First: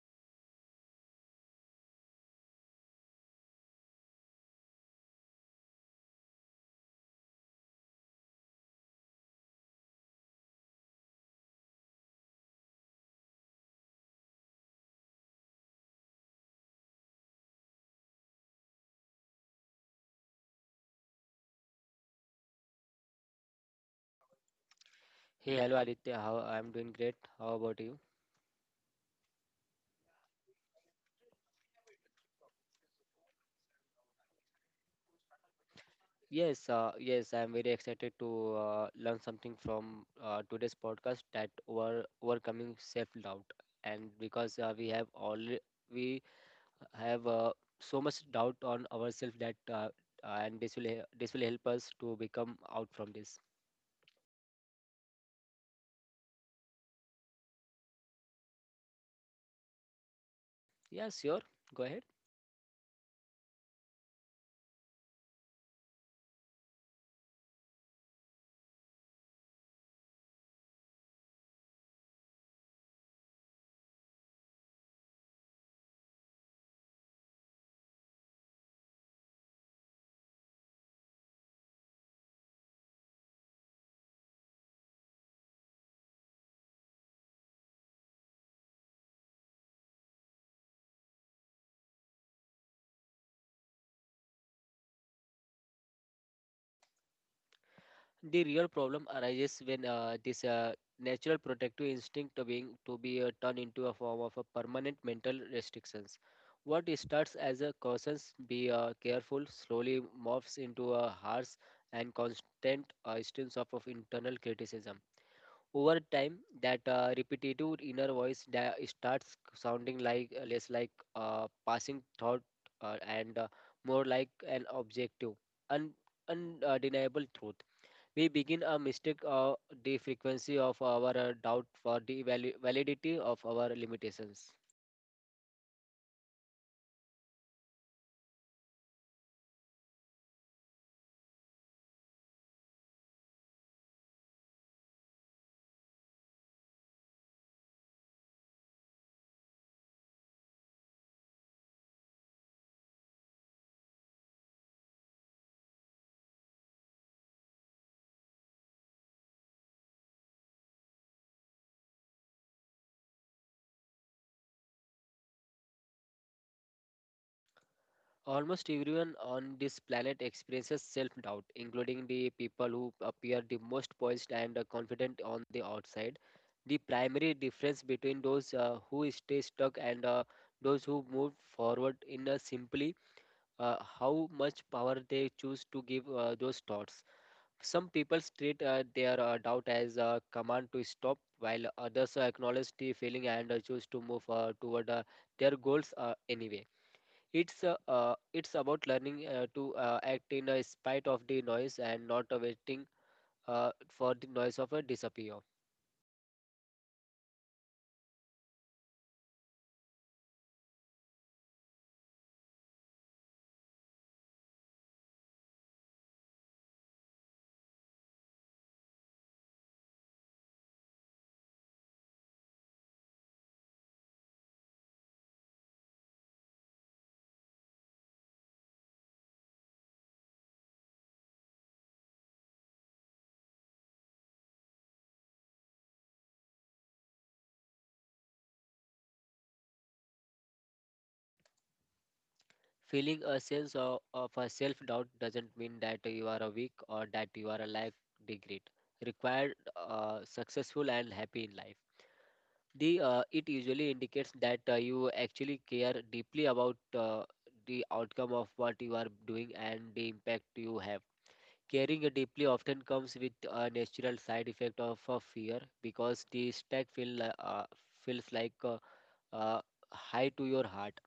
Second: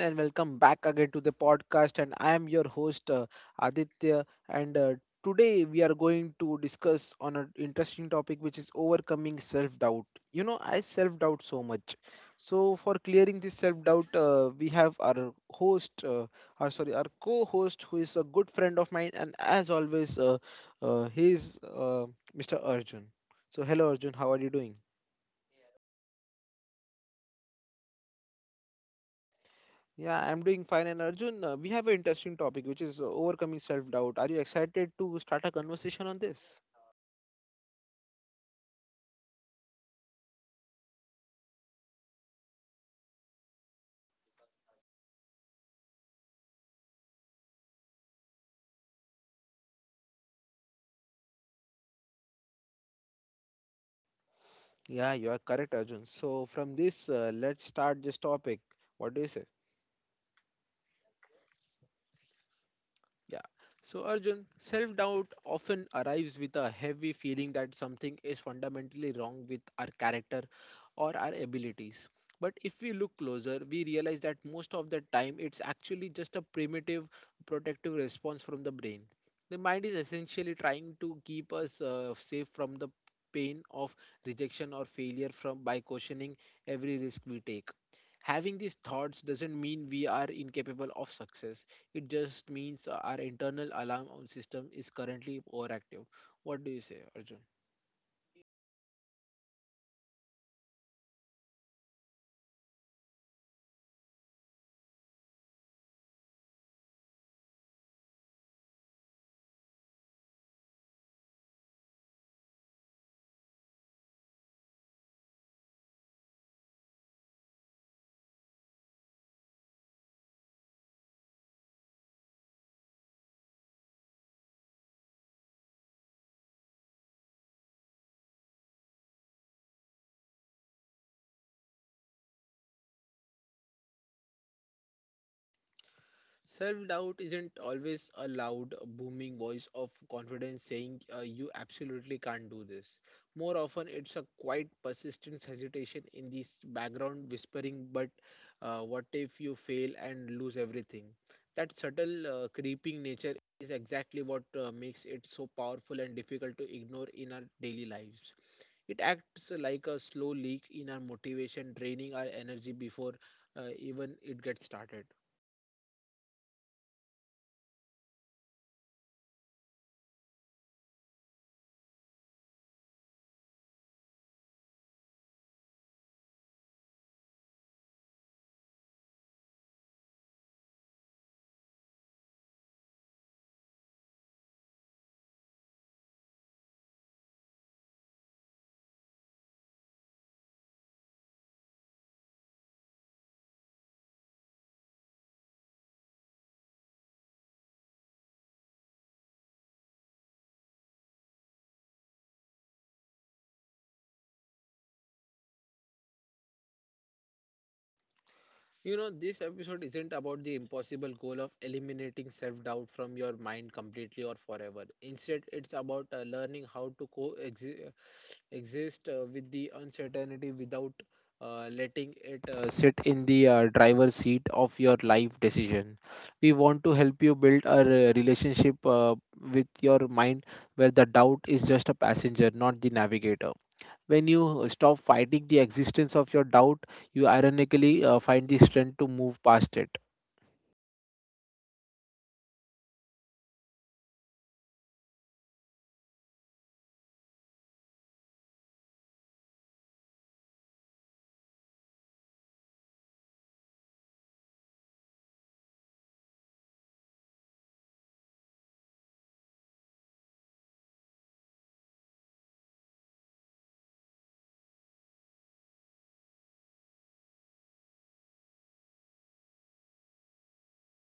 and welcome back again to the podcast. And I am your host, Aditya. And today we are going to discuss on an interesting topic, which is overcoming self-doubt. You know, I self-doubt so much. So, for clearing this self-doubt, we have our sorry, our co-host, who is a good friend of mine, and as always, he is Mr. Arjun. So, hello Arjun, how are you doing? Hey, hello Aditya. How I'm doing great. How about you? Yeah, I'm doing fine. And Arjun, we have an interesting topic, which is overcoming self-doubt. Are you excited to start a conversation on this? Yes, I'm very excited to learn something from today's podcast that overcoming self-doubt, and because we have all we have so much doubt on ourselves that and this this will help us to become out from this. Yeah, you are correct, Arjun. So from this, let's start this topic. What do you say? Yeah, sure. Go ahead. Yeah. So, Arjun, self doubt often arrives with a heavy feeling that something is fundamentally wrong with our character or our abilities. But if we look closer, we realize that most of the time it's actually just a primitive protective response from the brain. The mind is essentially trying to keep us safe from the pain of rejection or failure from by questioning every risk we take. Having these thoughts doesn't mean we are incapable of success. It just means our internal alarm on system is currently overactive. What do you say, Arjun? The real problem arises when this natural protective instinct to be turned into a form of a permanent mental restrictions what starts as a caution be careful slowly morphs into a harsh and constant instance of internal criticism over time that repetitive inner voice that starts sounding like less like a passing thought, and more like an objective un- undeniable truth. We begin a mistake the frequency of our doubt for the validity of our limitations. Self doubt isn't always a loud, booming voice of confidence saying, you absolutely can't do this. More often, it's a quite persistent hesitation in this background whispering, but what if you fail and lose everything? That subtle, creeping nature is exactly what makes it so powerful and difficult to ignore in our daily lives. It acts like a slow leak in our motivation, draining our energy before even it gets started. Almost everyone on this planet experiences self doubt, including the people who appear the most poised and confident on the outside. The primary difference between those who stay stuck and those who move forward in simply how much power they choose to give those thoughts. Some people treat their doubt as a command to stop, while others acknowledge the feeling and choose to move toward their goals anyway. It's about learning to act in spite of the noise and not waiting for the noise of a disappear. You know, this episode isn't about the impossible goal of eliminating self doubt from your mind completely or forever. Instead, it's about learning how to coexist with the uncertainty without letting it sit in the driver's seat of your life decision. We want to help you build a relationship with your mind where the doubt is just a passenger, not the navigator. When you stop fighting the existence of your doubt, you ironically find the strength to move past it. Feeling a sense of a self-doubt doesn't mean that you are a weak or that you are a lack degree. Required successful and happy in life. The It usually indicates that you actually care deeply about the outcome of what you are doing and the impact you have caring deeply often comes with a natural side effect of fear because the stack feel feels like uh, high to your heart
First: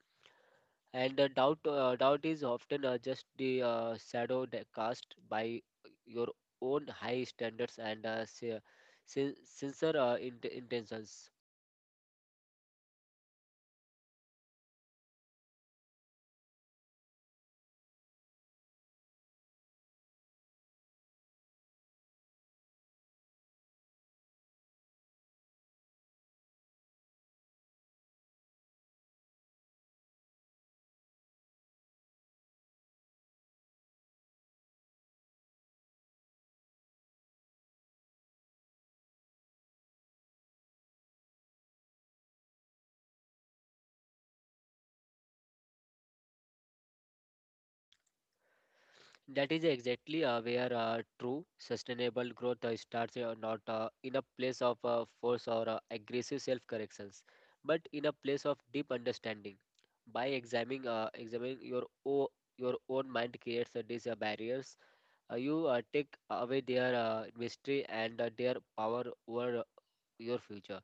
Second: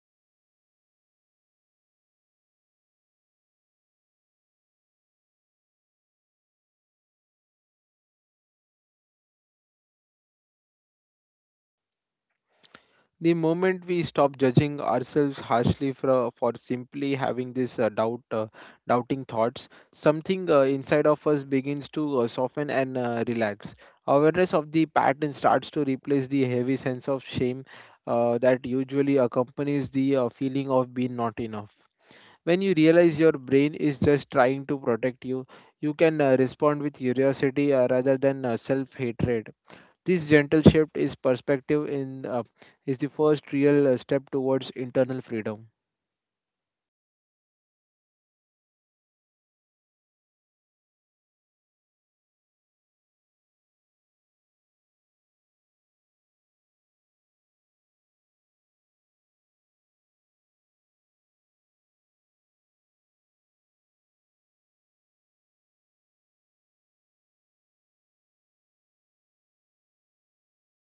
and doubt is often just the shadow that cast by your own high standards and sincere intentions. The moment we stop judging ourselves harshly for simply having this doubting thoughts, something inside of us begins to soften and relax. Awareness of the pattern starts to replace the heavy sense of shame that usually accompanies the feeling of being not enough. When you realize your brain is just trying to protect you can respond with curiosity rather than self hatred. This gentle shift is perspective in is the first real step towards internal freedom. That is exactly where true sustainable growth starts, not in a place of force or aggressive self corrections, but in a place of deep understanding. By examining your own mind creates these barriers. You take away their mystery and their power over your future.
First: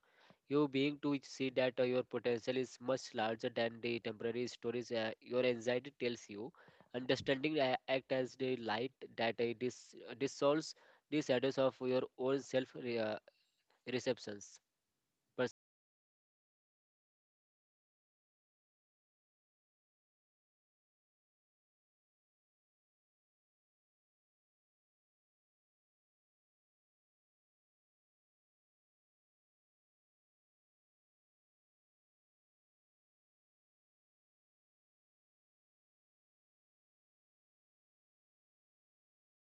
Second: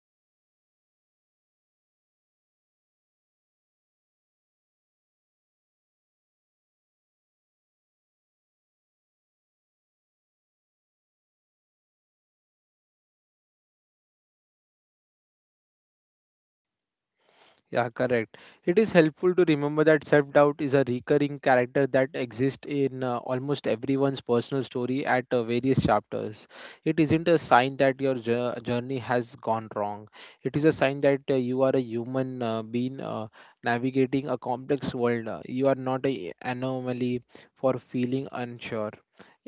You being to see that your potential is much larger than the temporary stories your anxiety tells you. Understanding act as the light that dissolves the shadows of your own receptions. Yeah, correct. It is helpful to remember that self doubt is a recurring character that exists in almost everyone's personal story at various chapters. It isn't a sign that your journey has gone wrong. It is a sign that you are a human being navigating a complex world. You are not an anomaly for feeling unsure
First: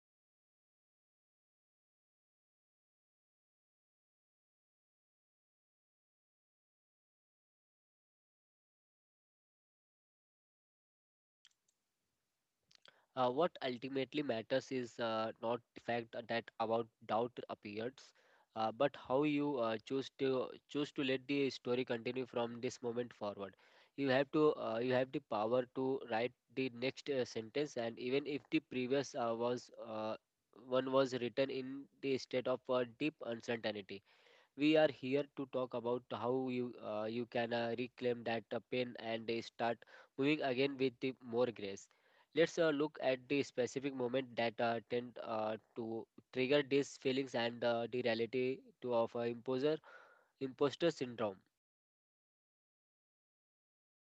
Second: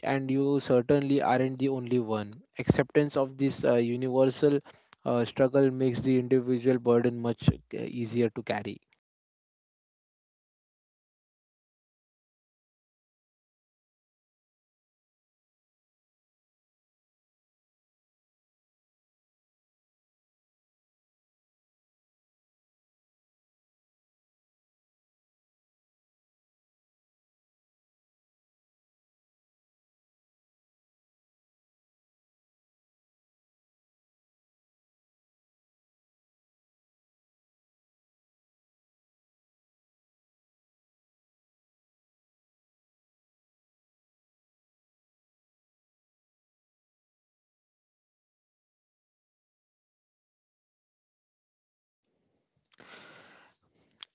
and you certainly aren't the only one. Acceptance of this universal struggle makes the individual burden much easier to carry. What ultimately matters is not the fact that about doubt appears, but how you choose to choose to let the story continue from this moment forward. You have the power to write the next sentence, and even if the previous was one was written in the state of deep uncertainty. We are here to talk about how you can reclaim that pain and start moving again with the more grace. Let's look at the specific moment that tend to trigger these feelings and the reality to of imposer imposter syndrome.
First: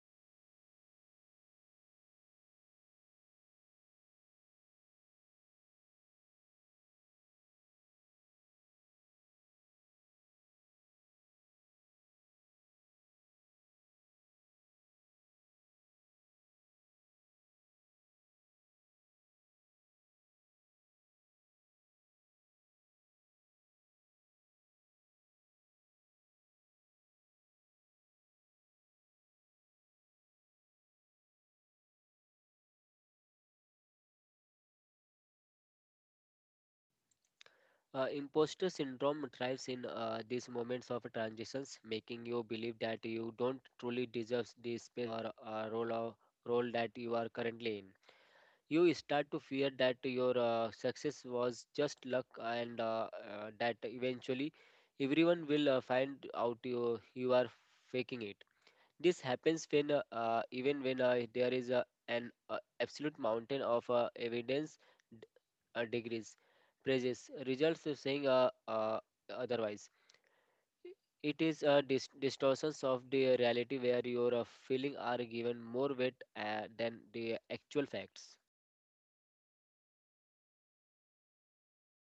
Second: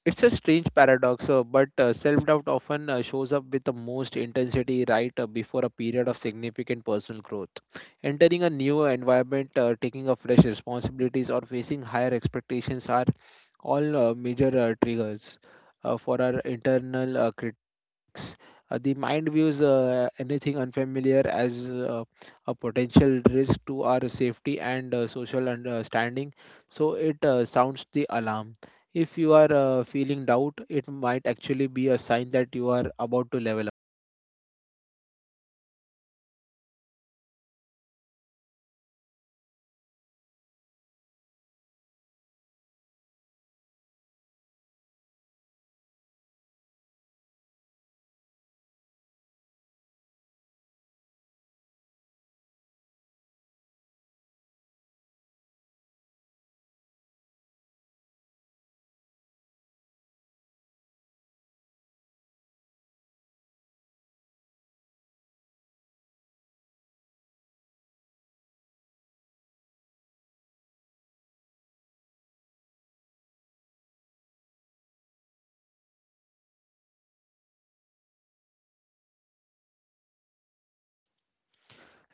It's a strange paradox, but self doubt often shows up with the most intensity right before a period of significant personal growth. Entering a new environment, taking up fresh responsibilities, or facing higher expectations are all major triggers for our internal criticism risks. The mind views anything unfamiliar as a potential risk to our safety and social understanding, so it sounds the alarm. If you are feeling doubt, it might actually be a sign that you are about to level up. Imposter syndrome thrives in these moments of transitions, making you believe that you don't truly deserve the space or role that you are currently in. You start to fear that your success was just luck and that eventually everyone will find out you are faking it. This happens when even when there is an absolute mountain of evidence, d- degrees, praises, results of saying otherwise. It is a distortions of the reality where your feeling are given more weight than the actual facts.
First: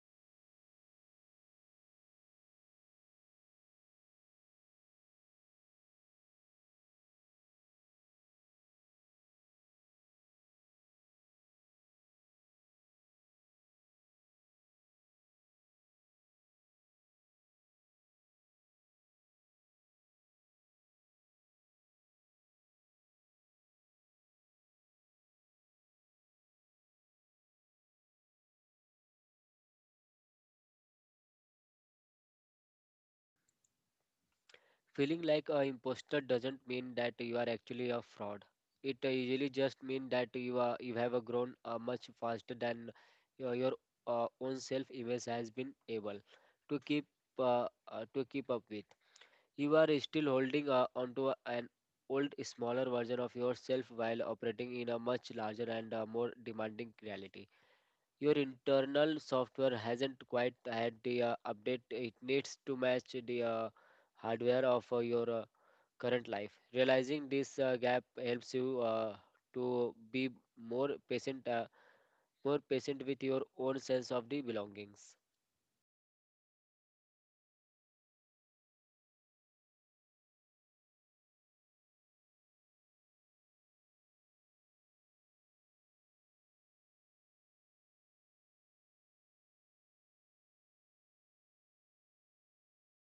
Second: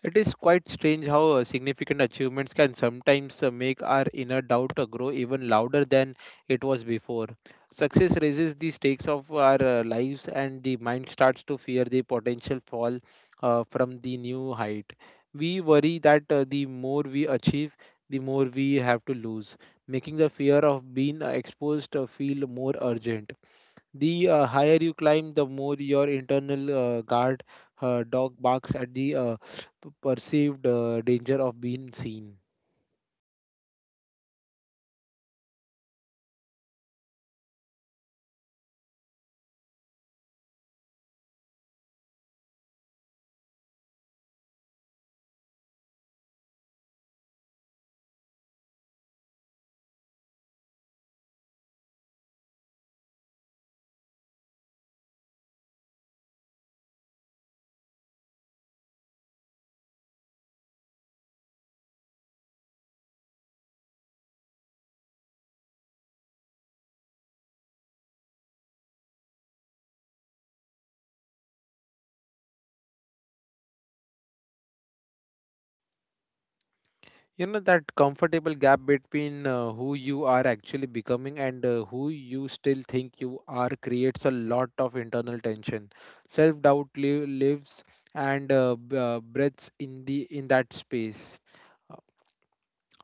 It is quite strange how significant achievements can sometimes make our inner doubt grow even louder than it was before. Success raises the stakes of our lives, and the mind starts to fear the potential fall from the new height. We worry that the more we achieve, the more we have to lose, making the fear of being exposed feel more urgent. The higher you climb, the more your internal guard dog barks at the perceived danger of being seen. Feeling like a imposter doesn't mean that you are actually a fraud. It usually just means that you have grown much faster than your own self-image has been able to keep to keep up with. You are still holding onto an old, smaller version of yourself while operating in a much larger and more demanding reality. Your internal software hasn't quite had the update it needs to match the hardware of your current life. Realizing this gap helps you to be more patient, with your own sense of the belongings. You know, that comfortable gap between who you are actually becoming and who you still think you are creates a lot of internal tension. Self doubt lives and breaths in that space,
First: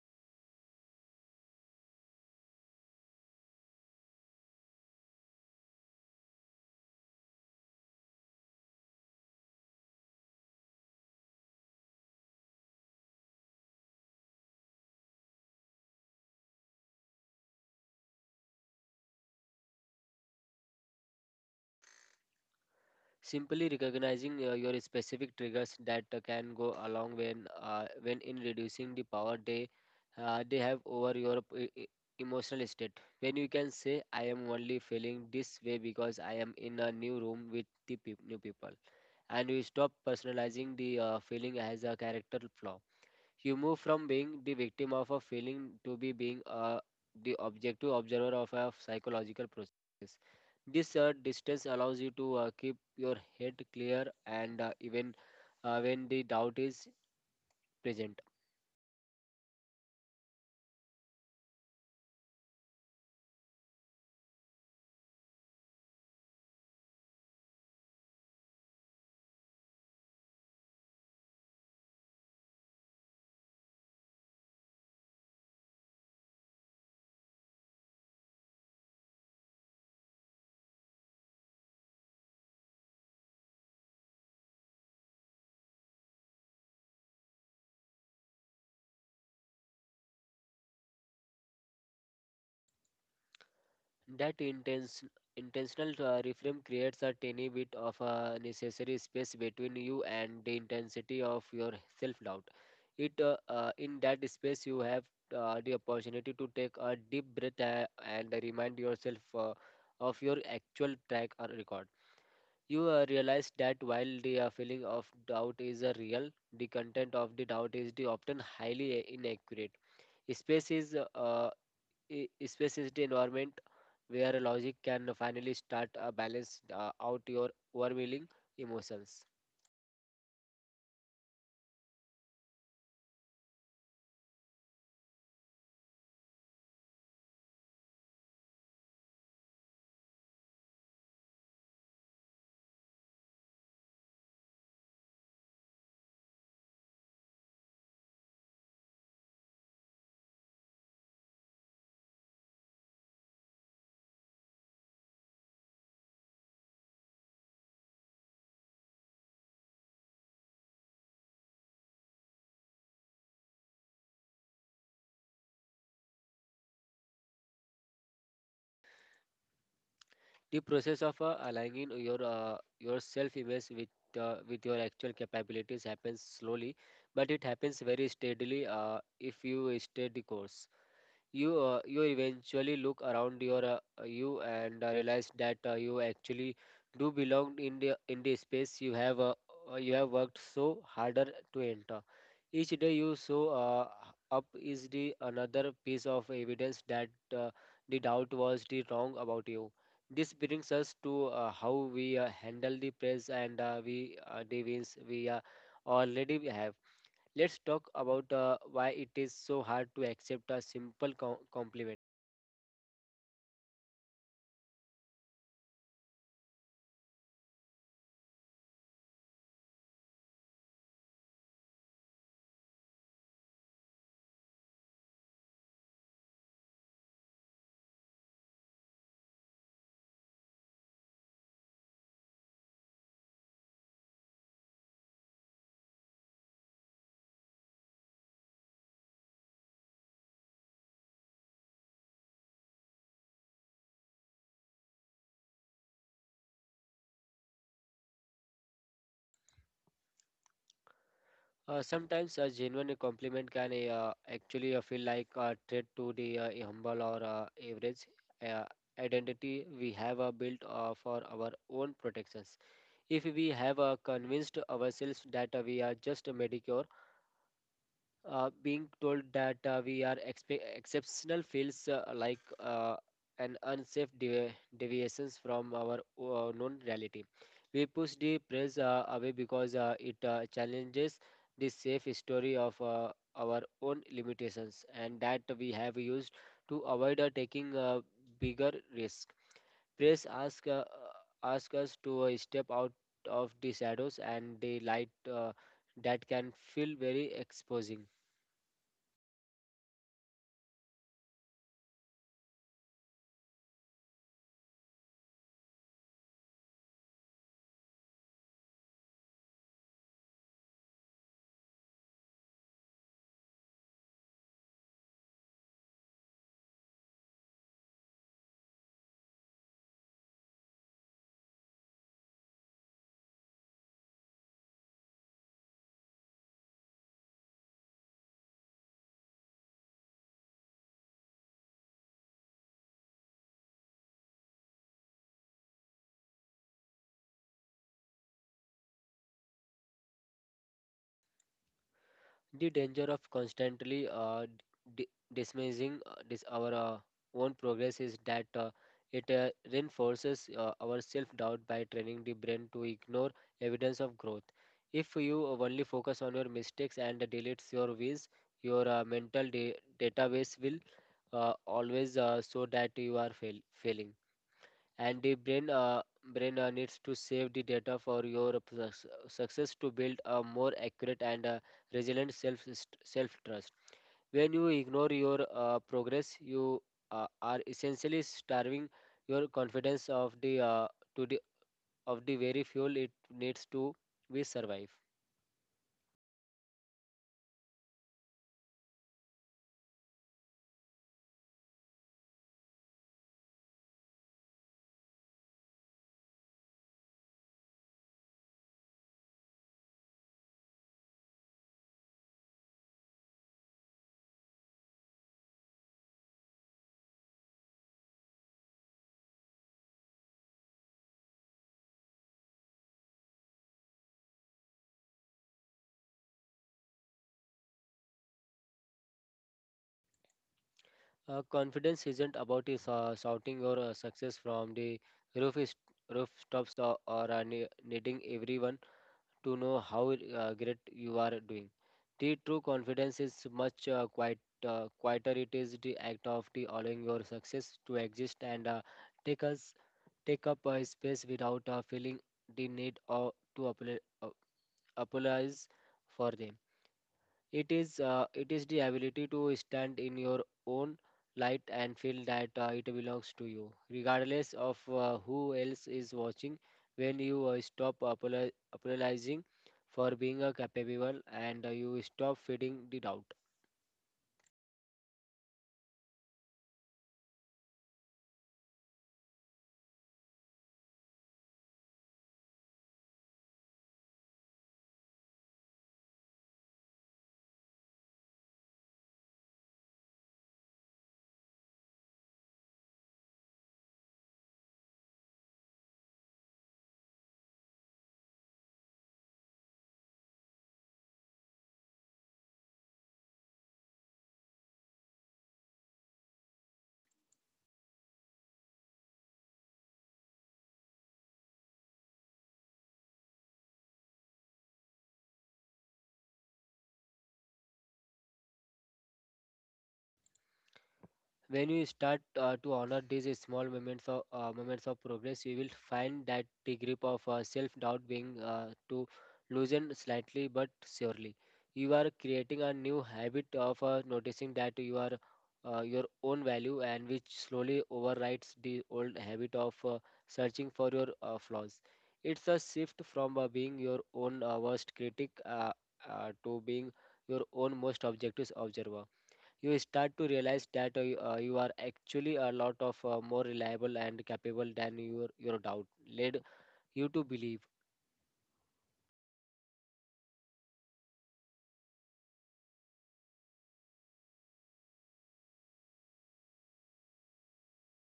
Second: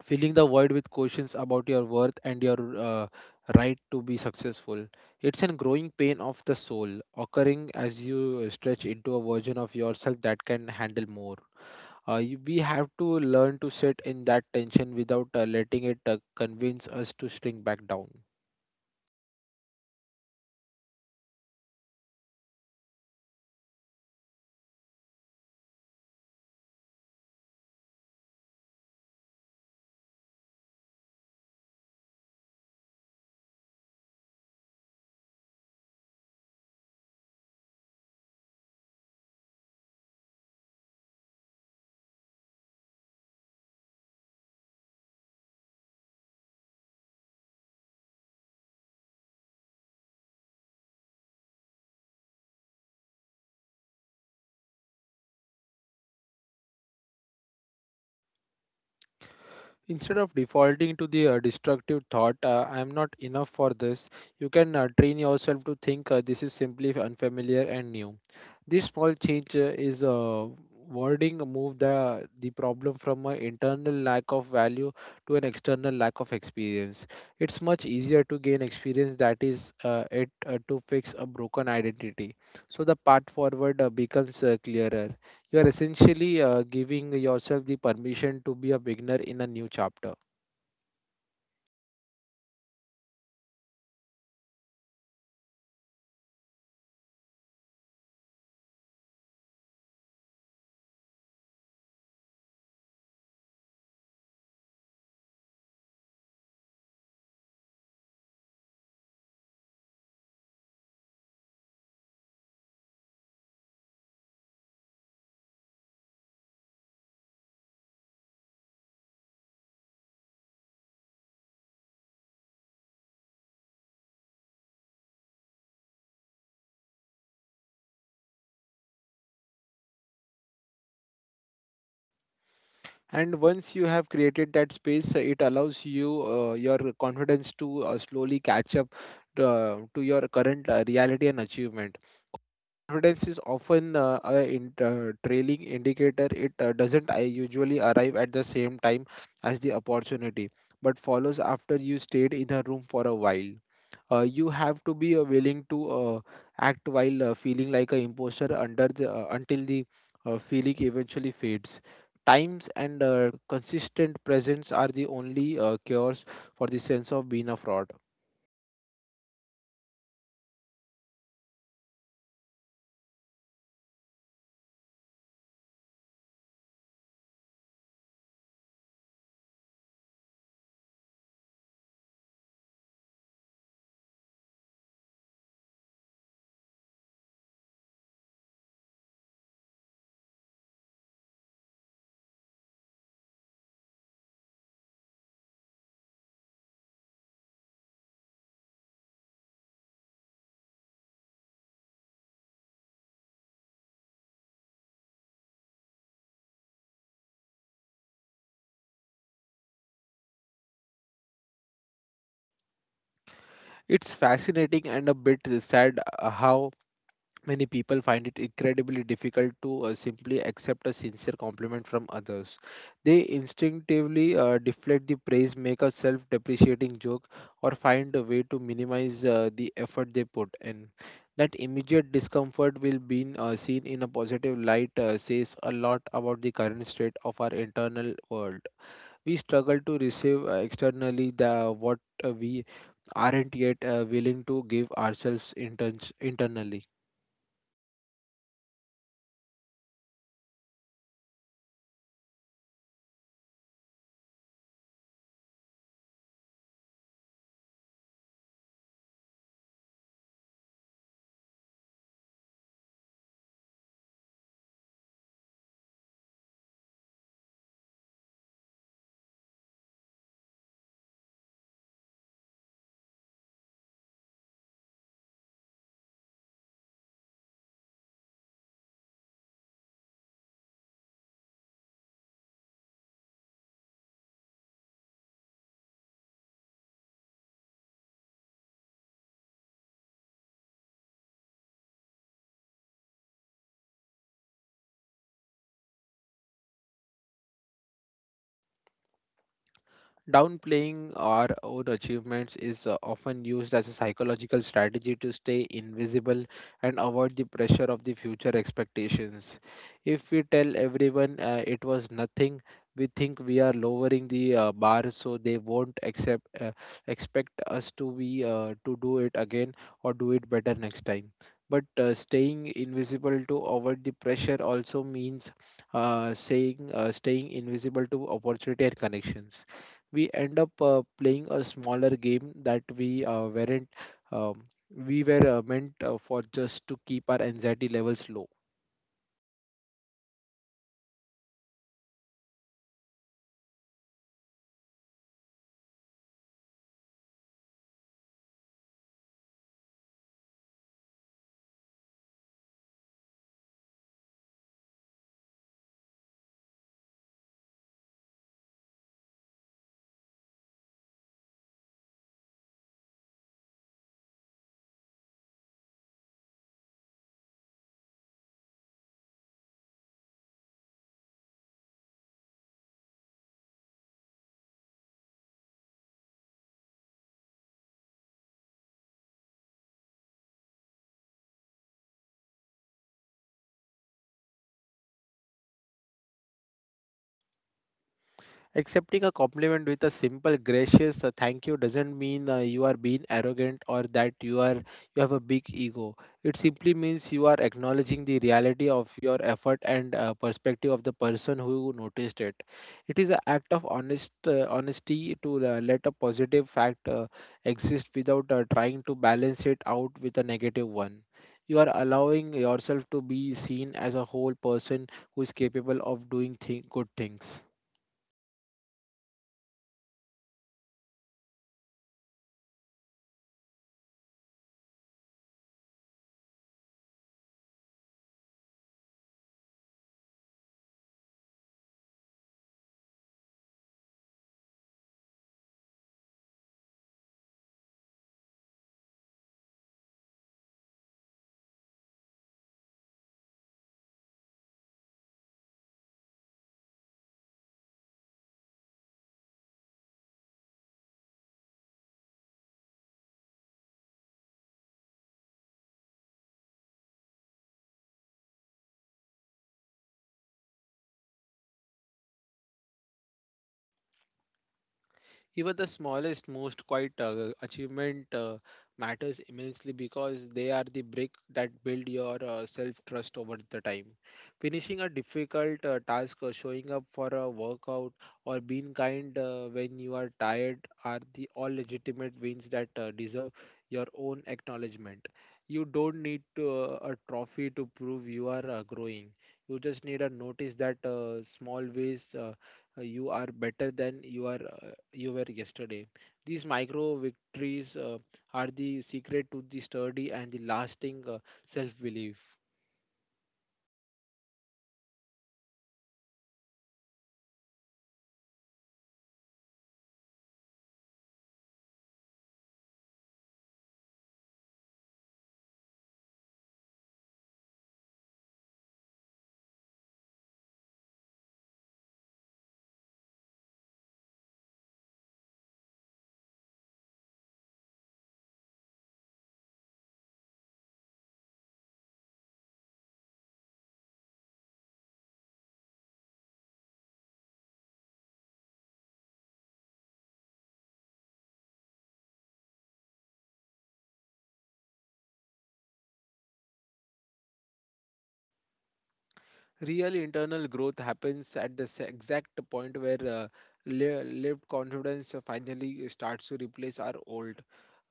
filling the void with questions about your worth and your right to be successful. It's a growing pain of the soul, occurring as you stretch into a version of yourself that can handle more. We have to learn to sit in that tension without letting it convince us to shrink back down. Simply recognizing your specific triggers that can go along when in reducing the power they have over your emotional state. When you can say, "I am only feeling this way because I am in a new room with the peop new people," and you stop personalizing the feeling as a character flaw. You move from being the victim of a feeling to be being the objective observer of a psychological process. This distance allows you to keep your head clear and even when the doubt is present. Instead of defaulting to the destructive thought, I am not enough for this, you can train yourself to think, this is simply unfamiliar and new. This small change is wording move the problem from an internal lack of value to an external lack of experience. It's much easier to gain experience that is it to fix a broken identity. So the path forward becomes clearer. You are essentially giving yourself the permission to be a beginner in a new chapter. That intense, intentional reframe creates a tiny bit of a necessary space between you and the intensity of your self-doubt. It in that space you have the opportunity to take a deep breath and remind yourself of your actual track or record. You realize that while the feeling of doubt is real, the content of the doubt is the often highly inaccurate. Space is uh, Space is the environment where logic can finally start balance out your overwhelming emotions. And once you have created that space, it allows your confidence to slowly catch up to your current reality and achievement. Confidence is often a trailing indicator. It doesn't usually arrive at the same time as the opportunity, but follows after you stayed in a room for a while. You have to be willing to act while feeling like an imposter under the until the feeling eventually fades. Times and consistent presence are the only cures for the sense of being a fraud. The process of aligning your self-image with your actual capabilities happens slowly, but it happens very steadily if you stay the course. You you eventually look around you and realize that you actually do belong in the space you have worked so harder to enter. Each day you show up is the another piece of evidence that uh, the doubt was the wrong about you. This brings us to how we handle the praise and we the wins we already have. Let's talk about why it is so hard to accept a simple compliment. It's fascinating and a bit sad, how many people find it incredibly difficult to simply accept a sincere compliment from others. They instinctively deflect the praise, make a self depreciating joke, or find a way to minimize the effort they put in. That immediate discomfort will be seen in a positive light, says a lot about the current state of our internal world. We struggle to receive externally the what we aren't yet willing to give ourselves internally. Sometimes a genuine compliment can actually feel like a threat to the humble or average uh, identity we have built for our own protections. If we have convinced ourselves that we are just mediocre, being told that we are exceptional feels like an unsafe deviations from our known reality. We push the praise away because it challenges the safe story of our own limitations and that we have used to avoid taking bigger risk. Praise ask Ask us to step out of the shadows and the light, that can feel very exposing. Downplaying our own achievements is often used as a psychological strategy to stay invisible and avoid the pressure of the future expectations. If we tell everyone, it was nothing, we think we are lowering the bar so they won't accept expect us to do it again or do it better next time. But staying invisible to avoid the pressure also means, saying staying invisible to opportunity and connections. We end up playing a smaller game that we weren't um, we were meant for, just to keep our anxiety levels low. The danger of constantly dismissing our own progress is that it reinforces our self doubt by training the brain to ignore evidence of growth. If you only focus on your mistakes and deletes your wins, your database will always show that you are failing, and the brain needs to save the data for your success to build a more accurate and resilient self trust. When you ignore your progress you are essentially starving your confidence of the to the of the very fuel it needs to be survive. Accepting a compliment with a simple, gracious "thank you" doesn't mean you are being arrogant or that you have a big ego. It simply means you are acknowledging the reality of your effort and perspective of the person who noticed it. It is an act of honesty to let a positive fact exist without trying to balance it out with a negative one. You are allowing yourself to be seen as a whole person who is capable of doing good things. Uh, confidence isn't about shouting your success from the roof is, rooftops, or needing everyone to know how great you are doing. The true confidence is much quite quieter. It is the act of the allowing your success to exist and take us take up space without feeling the need or to apologize for them. It is the ability to stand in your own light and feel that it belongs to you, regardless of who else is watching. When you stop apologizing for being a capable, and you stop feeding the doubt. Even the smallest, most quiet achievement matters immensely because they are the brick that build your self trust over the time. Finishing a difficult task, or showing up for a workout, or being kind when you are tired are the all legitimate wins that deserve your own acknowledgement. You don't need a trophy to prove you are growing. You just need a notice that, small ways. You are better than you were yesterday. These micro victories are the secret to the sturdy and the lasting self belief. When you start to honor these small moments of progress, you will find that the grip of self doubt being to loosen slightly but surely. You are creating a new habit of noticing that your own value and which slowly overrides the old habit of searching for your flaws. It's a shift from being your own worst critic to being your own most objective observer. You start to realize that you are actually a lot of more reliable and capable than your doubt led you to believe. Real internal growth happens at the exact point where lived confidence finally starts to replace our old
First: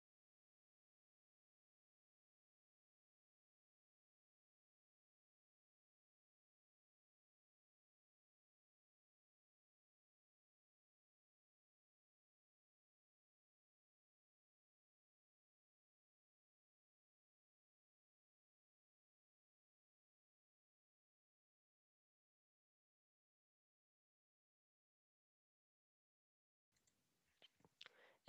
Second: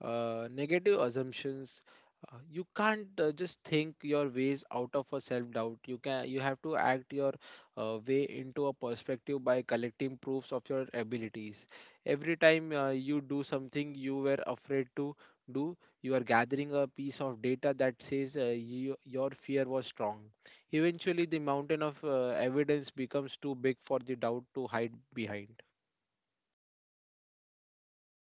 negative assumptions. You can't just think your ways out of a self doubt. You have to act your way into a perspective by collecting proofs of your abilities. Every time you do something you were afraid to do, you are gathering a piece of data that says you, your fear was strong. Eventually, the mountain of evidence becomes too big for the doubt to hide behind.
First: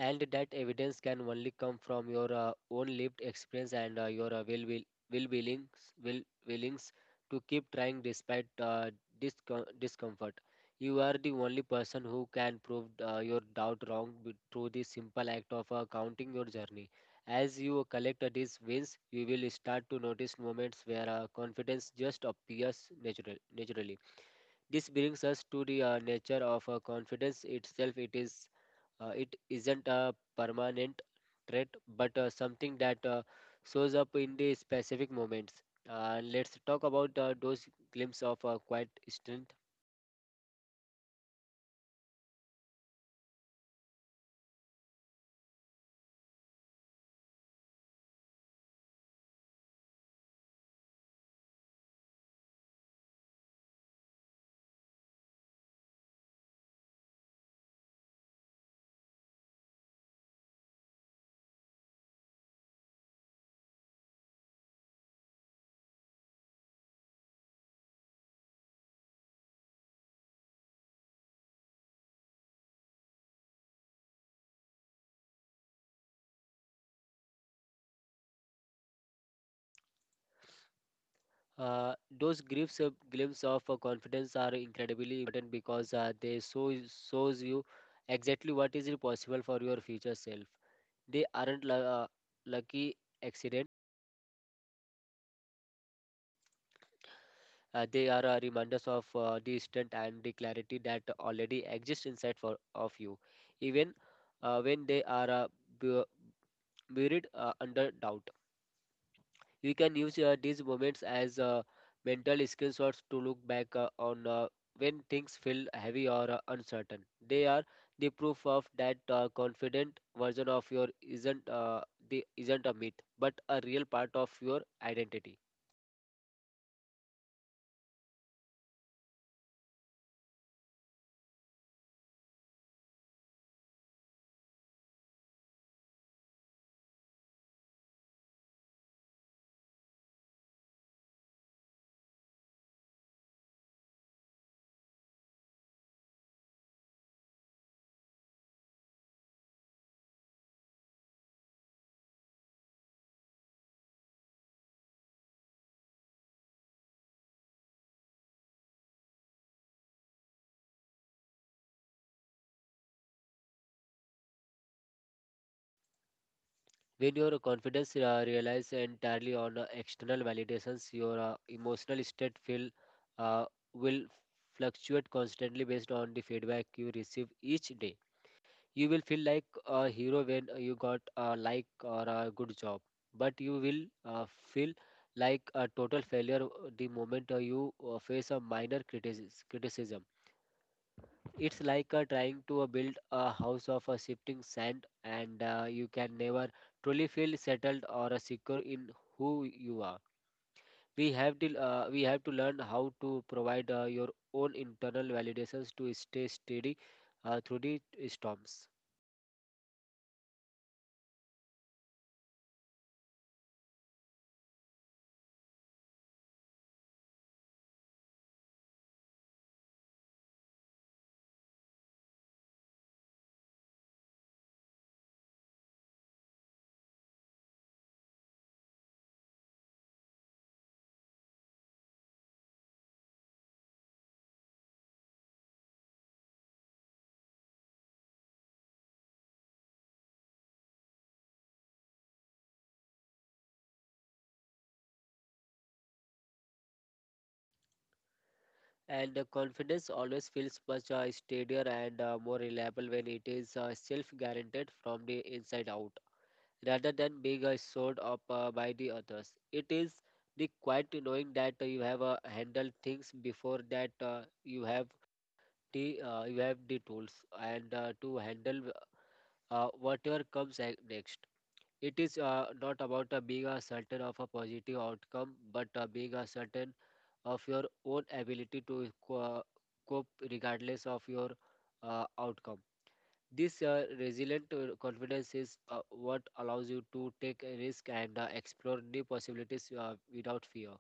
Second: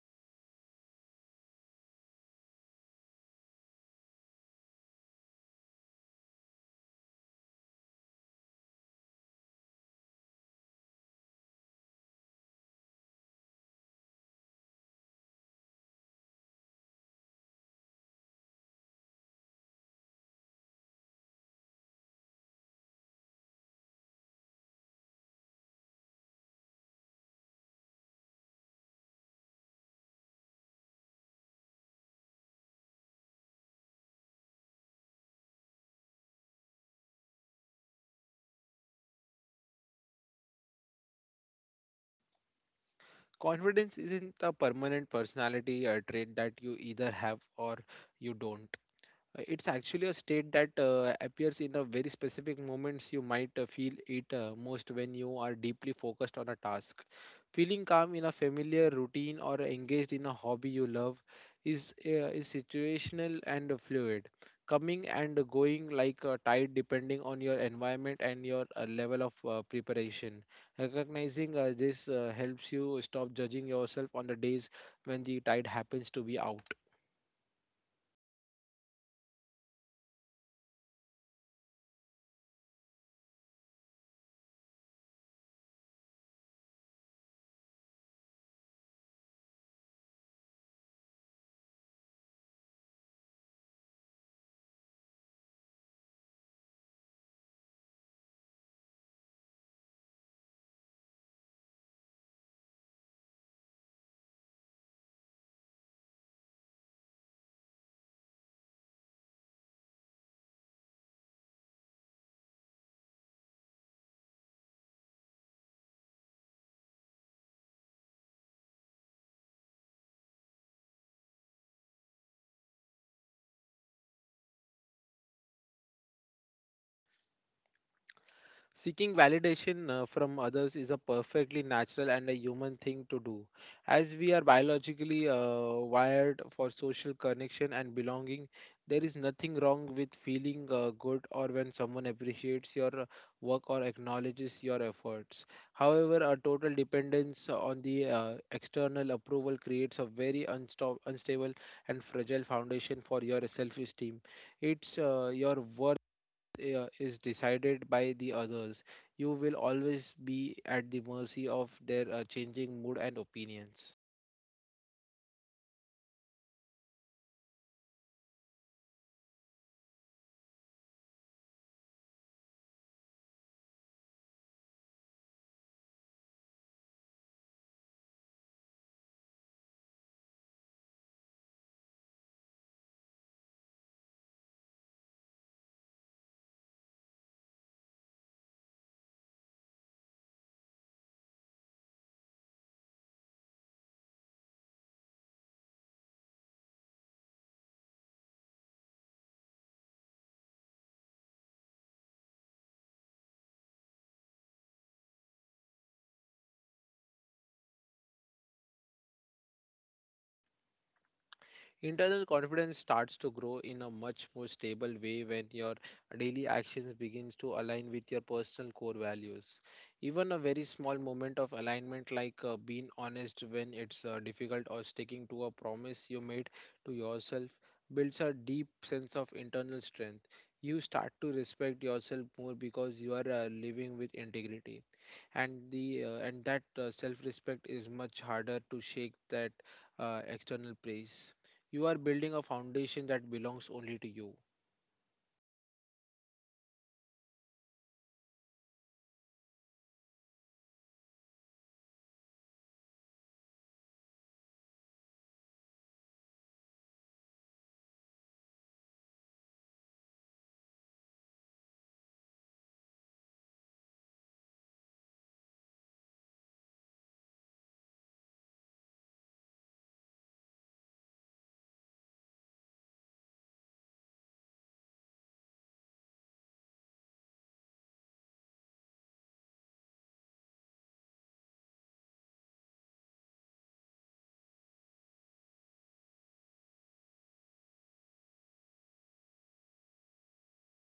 And that evidence can only come from your own lived experience and your will willings to keep trying despite discomfort. You are the only person who can prove your doubt wrong through the simple act of counting your journey. As you collect these wins, you will start to notice moments where confidence just appears naturally. This brings us to the nature of confidence itself. It isn't a permanent trait, but something that shows up in the specific moments. Let's talk about those glimpses of quiet strength. Confidence isn't a permanent personality trait that you either have or you don't. It's actually a state that appears in the very specific moments. You might feel it most when you are deeply focused on a task. Feeling calm in a familiar routine or engaged in a hobby you love is situational and fluid, coming and going like a tide depending on your environment and your level of preparation. Recognizing this helps you stop judging yourself on the days when the tide happens to be out. Those glimpses of confidence are incredibly important because shows you exactly what is possible for your future self. They aren't lucky accidents. They are reminders of the strength and the clarity that already exist inside for, of you, even when they are bu- buried under doubt. You can use these moments as mental screenshots to look back on when things feel heavy or uncertain. They are the proof of that confident version of your isn't a myth, but a real part of your identity. Seeking validation from others is a perfectly natural and a human thing to do. As we are biologically wired for social connection and belonging, there is nothing wrong with feeling good or when someone appreciates your work or acknowledges your efforts. However, a total dependence on the external approval creates a very unstable and fragile foundation for your self esteem. It's your worth is decided by the others, you will always be at the mercy of their changing mood and opinions. When your confidence relies entirely on external validations, your emotional state uh, will fluctuate constantly based on the feedback you receive each day. You will feel like a hero when you got a like or a good job, but you will feel like a total failure the moment you face a minor criticism. It's like trying to build a house of shifting sand, and you can never truly feel settled or secure in who you are. We have to learn how to provide your own internal validations to stay steady through the storms. Internal confidence starts to grow in a much more stable way when your daily actions begins to align with your personal core values. Even a very small moment of alignment like being honest when it's difficult or sticking to a promise you made to yourself builds a deep sense of internal strength. You start to respect yourself more because you are living with integrity and that self-respect is much harder to shake that external praise. You are building a foundation that belongs only to you. And confidence always feels much steadier and more reliable when it is self-guaranteed from the inside out, rather than being showed up by the others. It is the quiet knowing that you have handled things before, that you have the tools and to handle whatever next. It is not about being certain of a positive outcome, but being certain of your own ability to cope regardless of your outcome. This resilient confidence is what allows you to take a risk and explore new possibilities without fear.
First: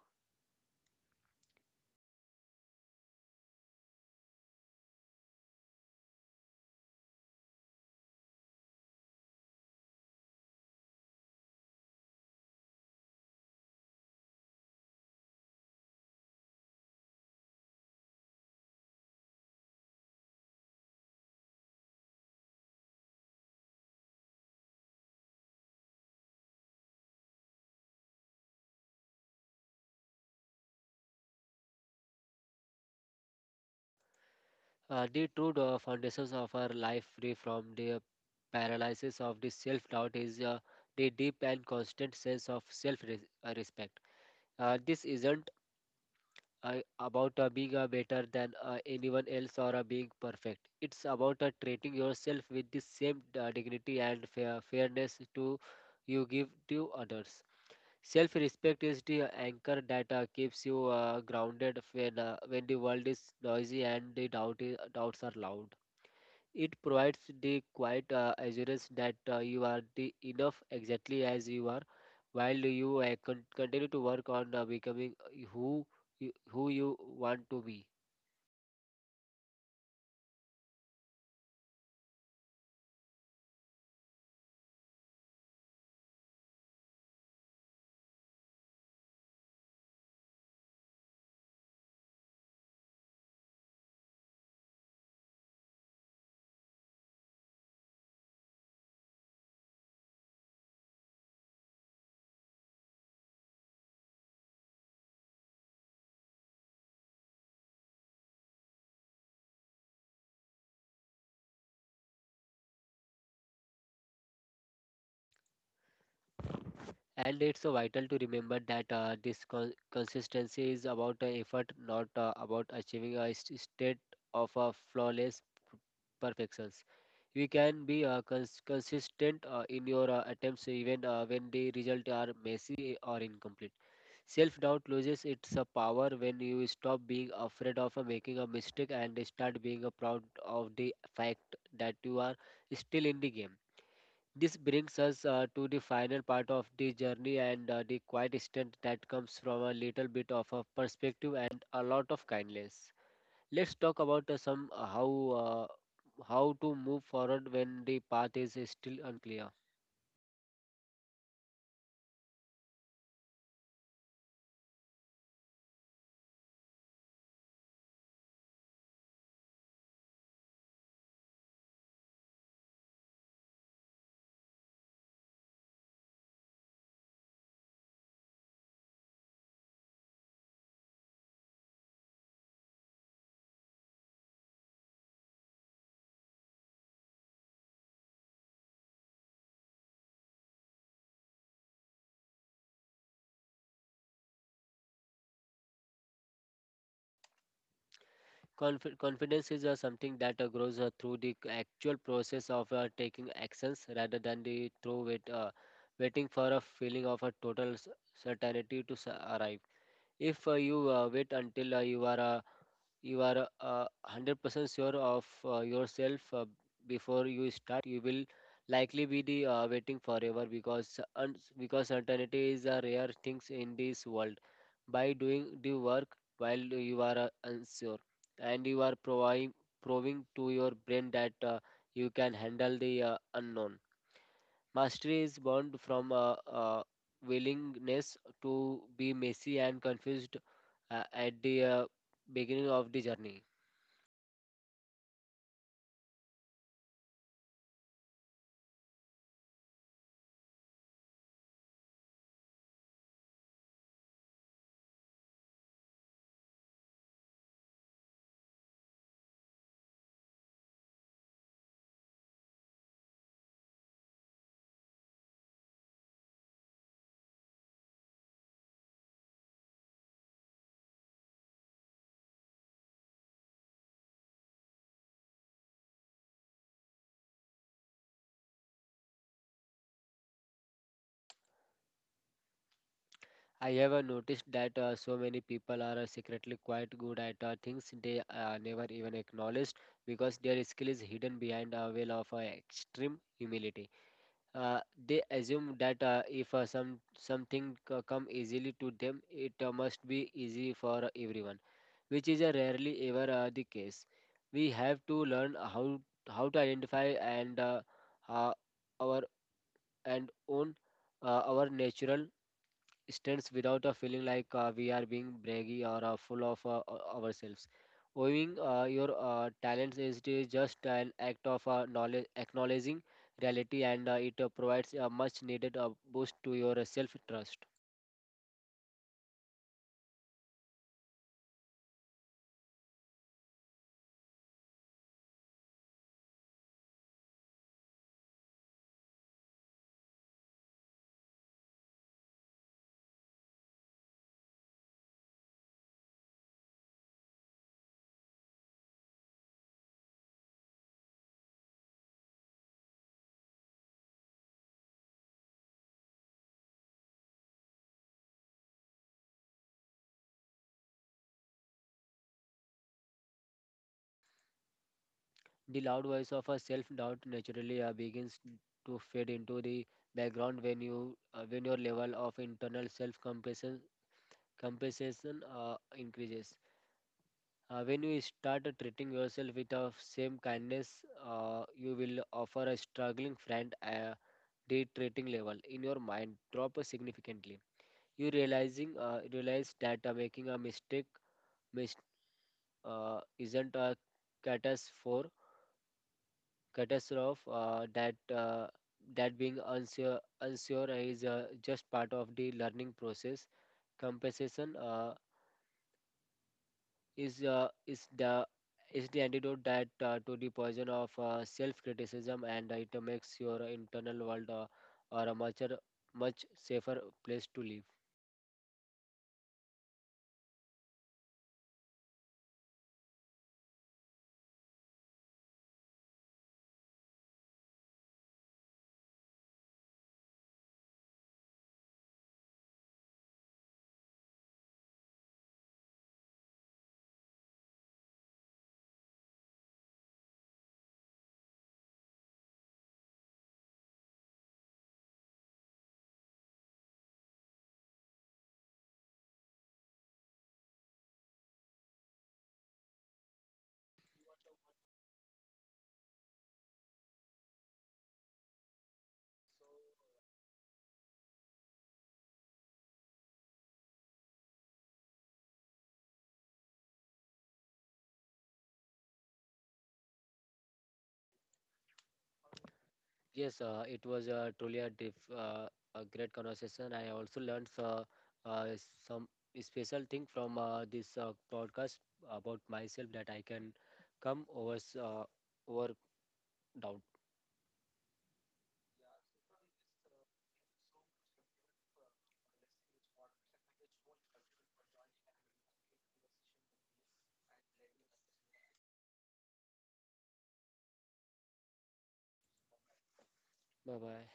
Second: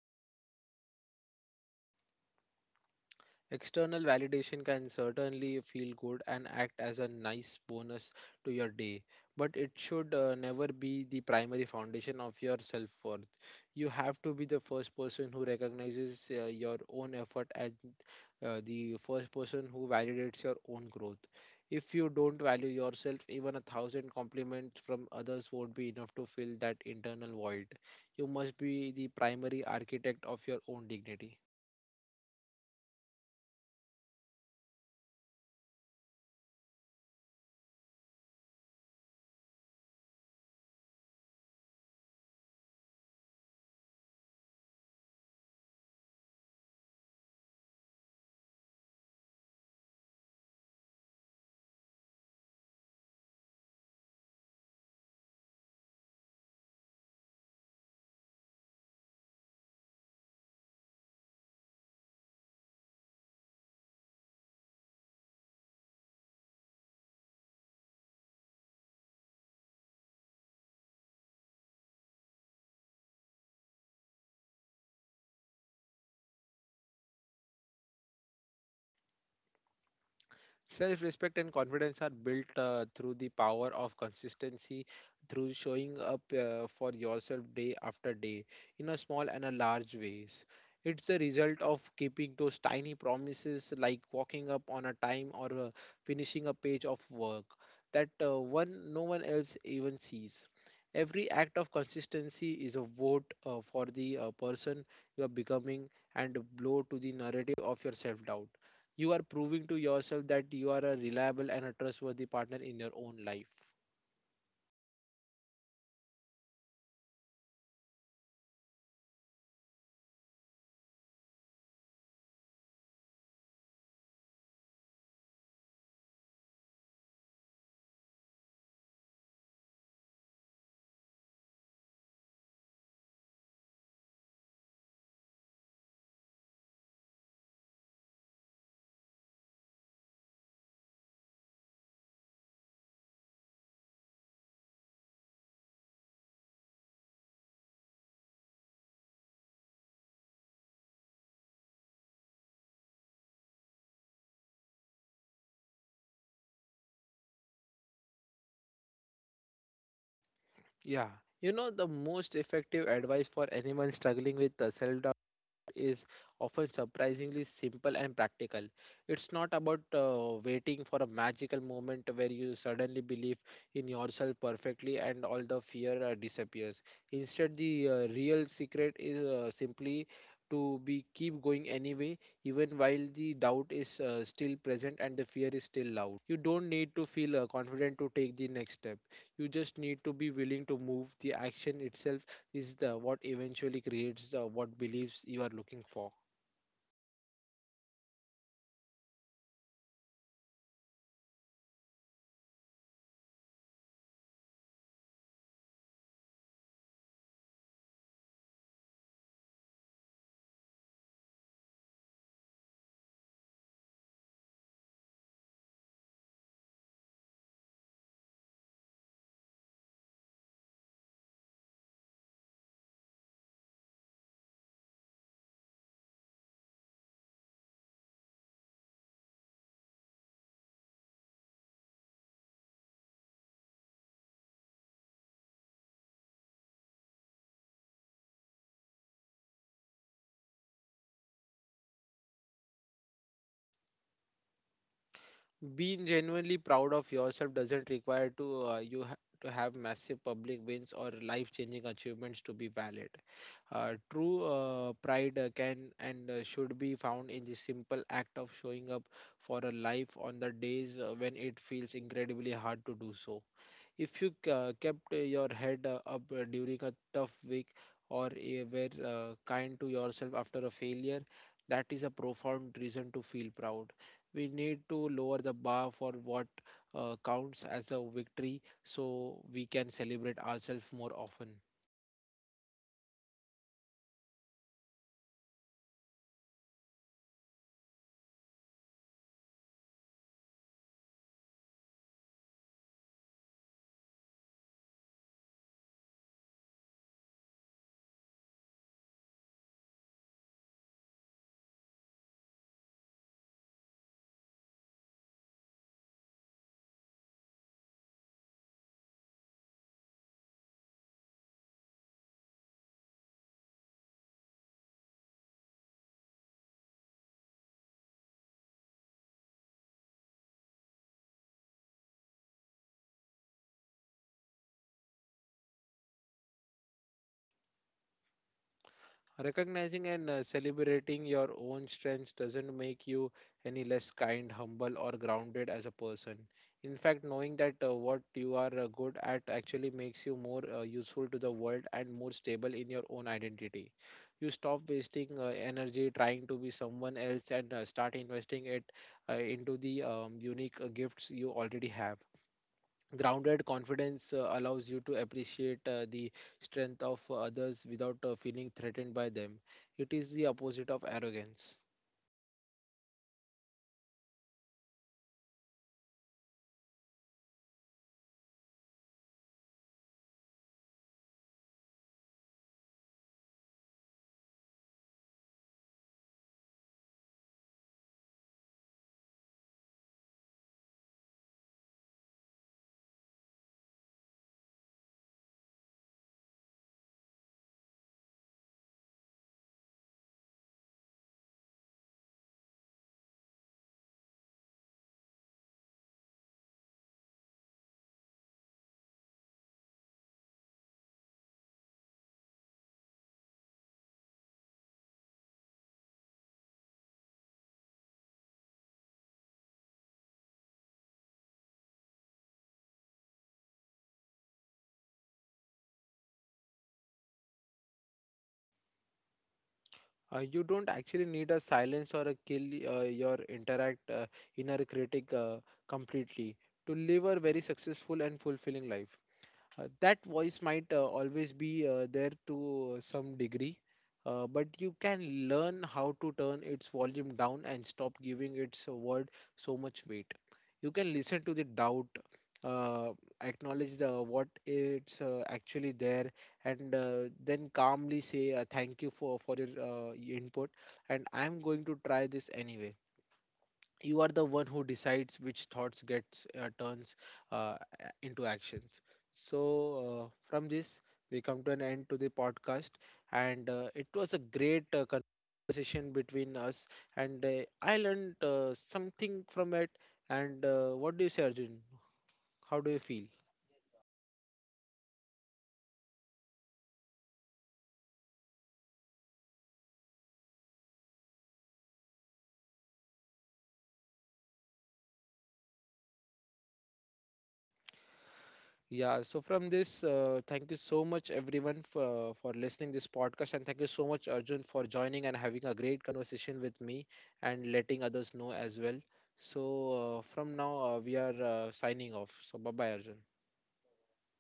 External validation can certainly feel good and act as a nice bonus to your day, but it should never be the primary foundation of your self worth. You have to be the first person who recognizes your own effort and the first person who validates your own growth. If you don't value yourself, even a thousand compliments from others won't be enough to fill that internal void. You must be the primary architect of your own dignity. The true foundations of our life free from the paralysis of the self-doubt is the deep and constant sense of self-respect. This isn't about being better than anyone else or being perfect. It's about treating yourself with the same dignity and fairness to you give to others. Self respect is the anchor that keeps you grounded when the world is noisy and the doubts are loud. It provides the quiet assurance that you are the enough exactly as you are while you continue to work on becoming who you want to be. Self respect and confidence are built through the power of consistency, through showing up for yourself day after day in a small and a large ways. It's the result of keeping those tiny promises like walking up on a time or finishing a page of work that one no one else even sees. Every act of consistency is a vote for the person you are becoming and a blow to the narrative of your self doubt. You are proving to yourself that you are a reliable and a trustworthy partner in your own life. And it's vital to remember that consistency is about effort, not about achieving a state of flawless perfection. You can be consistent in your attempts even when the results are messy or incomplete. Self doubt loses its power when you stop being afraid of making a mistake and start being proud of the fact that you are still in the game. This brings us to the final part of the journey and the quiet strength that comes from a little bit of a perspective and a lot of kindness. Let's talk about some uh, how to move forward when the path is still unclear. Yeah. You know, the most effective advice for anyone struggling with self is often surprisingly simple and practical. It's not about waiting for a magical moment where you suddenly believe in yourself perfectly and all the fear disappears. Instead, the real secret is simply to be keep going anyway, even while the doubt is still present and the fear is still loud. You don't need to feel confident to take the next step. You just need to be willing to move. The action itself is the what eventually creates the what beliefs you are looking for. Confidence is something that grows through the actual process of taking actions rather than the through wait, waiting for a feeling of a total certainty to arrive. If you wait until you are 100% sure of yourself before you start, you will likely be the waiting forever, because because certainty is a rare thing in this world. By doing the work while you are unsure, and you are proving to your brain that you can handle the unknown. Mastery is born from a willingness to be messy and confused at the beginning of the journey. Being genuinely proud of yourself doesn't require to to have massive public wins or life-changing achievements to be valid. True pride can and should be found in the simple act of showing up for a life on the days when it feels incredibly hard to do so. If you kept your head up during a tough week or were kind to yourself after a failure, that is a profound reason to feel proud. We need to lower the bar for what counts as a victory so we can celebrate ourselves more often. I ever noticed that so many people are secretly quite good at things they never even acknowledged, because their skill is hidden behind a veil of extreme humility. Uh, they assume that if something come easily to them, it must be easy for everyone, which is rarely ever the case. We have to learn how to identify and uh, uh, our and own our natural stands without a feeling like we are being braggy or full of ourselves. Owning your talents is to just an act of acknowledging reality, and it provides a much needed boost to your self trust. Recognizing and celebrating your own strengths doesn't make you any less kind, humble, or grounded as a person. In fact, knowing that what you are good at actually makes you more useful to the world and more stable in your own identity. You stop wasting energy trying to be someone else and start investing it into the unique gifts you already have. Grounded confidence allows you to appreciate the strength of others without feeling threatened by them. It is the opposite of arrogance. The loud voice of a self doubt naturally begins to fade into the background when you when your level of internal self compassion compensation increases. When you start treating yourself with the same kindness you will offer a struggling friend, a day treating level in your mind drop significantly. You realizing realize that making a mistake mis- isn't a catastrophe catastrophe that being unsure is just part of the learning process. Compensation is uh, is the is the antidote that to the poison of self-criticism, and it makes your internal world or a much much safer place to live. Uh, you don't actually need a silence or a kill your interact inner critic completely to live a very successful and fulfilling life. Uh, that voice might always be there to some degree, but you can learn how to turn its volume down and stop giving its word so much weight. You can listen to the doubt, uh, acknowledge the what it's actually there, and then calmly say, thank you for your input, and I'm going to try this anyway. You are the one who decides which thoughts gets turns uh, into actions. So, uh, from this, we come to an end to the podcast, and it was a great conversation between us, and I learned something from it. And what do you say, Arjun? How do you feel? Yes, it was truly a great conversation. I also learned uh, some special thing from this podcast about myself, that I can come over doubt. Yeah, so from this, thank you so much everyone for, listening this podcast, and thank you so much Arjun for joining and having a great conversation with me and letting others know as well. So from now we are signing off. So bye bye, Arjun. Bye bye.